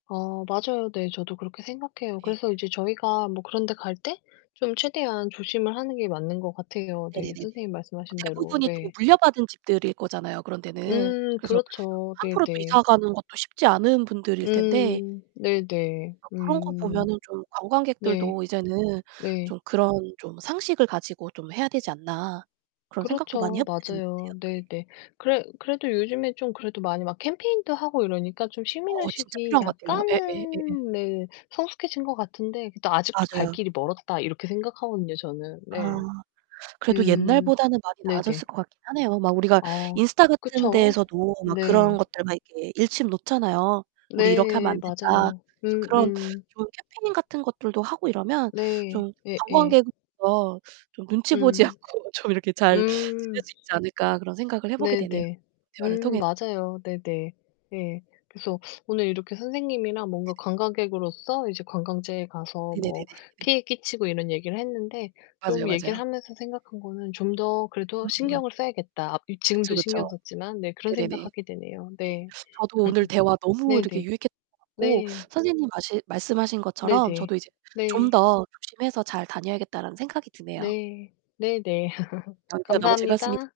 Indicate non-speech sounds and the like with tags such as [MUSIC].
아 맞아요. 네 저도 그렇게 생각해요. 예. 그래서 이제 저희가 뭐 그런 데 갈 때 좀 최대한 조심을 하는 게 맞는 거 같아요, 네. 네네네네. 선생님 말씀하신 대로 대부분이 또 네. 물려받은 집들일 거잖아요 그런 데는. 음 그래서 그렇죠. 함부로 또 네네. 이사 가는 것도 쉽지 않은 분들일 텐데 음 네네. 어 그런 거 음. 보면은 좀 네. '관광객들도 이제는 네. 좀 그런 좀 상식을 가지고 좀 해야 되지 않나.' 그런 생각도 많이 그렇죠. 해 보게 되는데요. 맞아요. 네. 네네. 그래 그래도 요즘에 좀 그래도 많이 막 캠페인도 하고 이러니까 좀 어 진짜 시민의식이 필요한 것 같아요. 예 예 예예. 약간은 네 성숙해진 것 같은데 그래도 '아직도 갈 맞아요. 길이 멀었다.' 이렇게 생각하거든요 저는 아, 네. 그래도 음 옛날보다는 많이 나아졌을 네네. 것 같긴 하네요. 막 우리가 아 인스타 같은 그쵸. 데에서도 막 그런 네. 것들 막 이렇게 일침 놓잖아요. "우리 이렇게 하면 네 안 된다." 맞아요. 그래서 그런 음음. 좋은 캠페인같은 것들도 하고 이러면 네 좀' 예예. 관광객으로서 좀 눈치 보지 음. 않고 좀 이렇게 잘 지낼 음. 수 있지 않을까.' 그런 생각을 해 보게 되네요 네네. 대화를 음 통해서. 맞아요. 네네. 예. 그래서 오늘 이렇게 선생님이랑 뭔가 네네. 관광객으로서 이제 관광지에 가서 네네네네 뭐 네. 피해 끼치고 이런 얘기를 했는데 좀 맞아요, 얘기를 맞아요. 하면서 생각한 거는 '좀 더 그래도 음음. 신경을 써야겠다.' 앞 이 지금도 그쵸, 그쵸. 신경 썼지만, 네 그런 네네네. 생각 하게 되네요. 예. 네. 저도 오늘 대화 [LAUGHS] 너무 이렇게 네네. 유익했던 것 같고 네. 선생님 마시 말씀하신 것처럼 '저도 네네. 이제 좀 네. 더 조심해서 잘 다녀야겠다.'라는 생각이 드네요. 네. 네네. [LAUGHS] 어 대화 너무 감사합니다. 즐거웠습니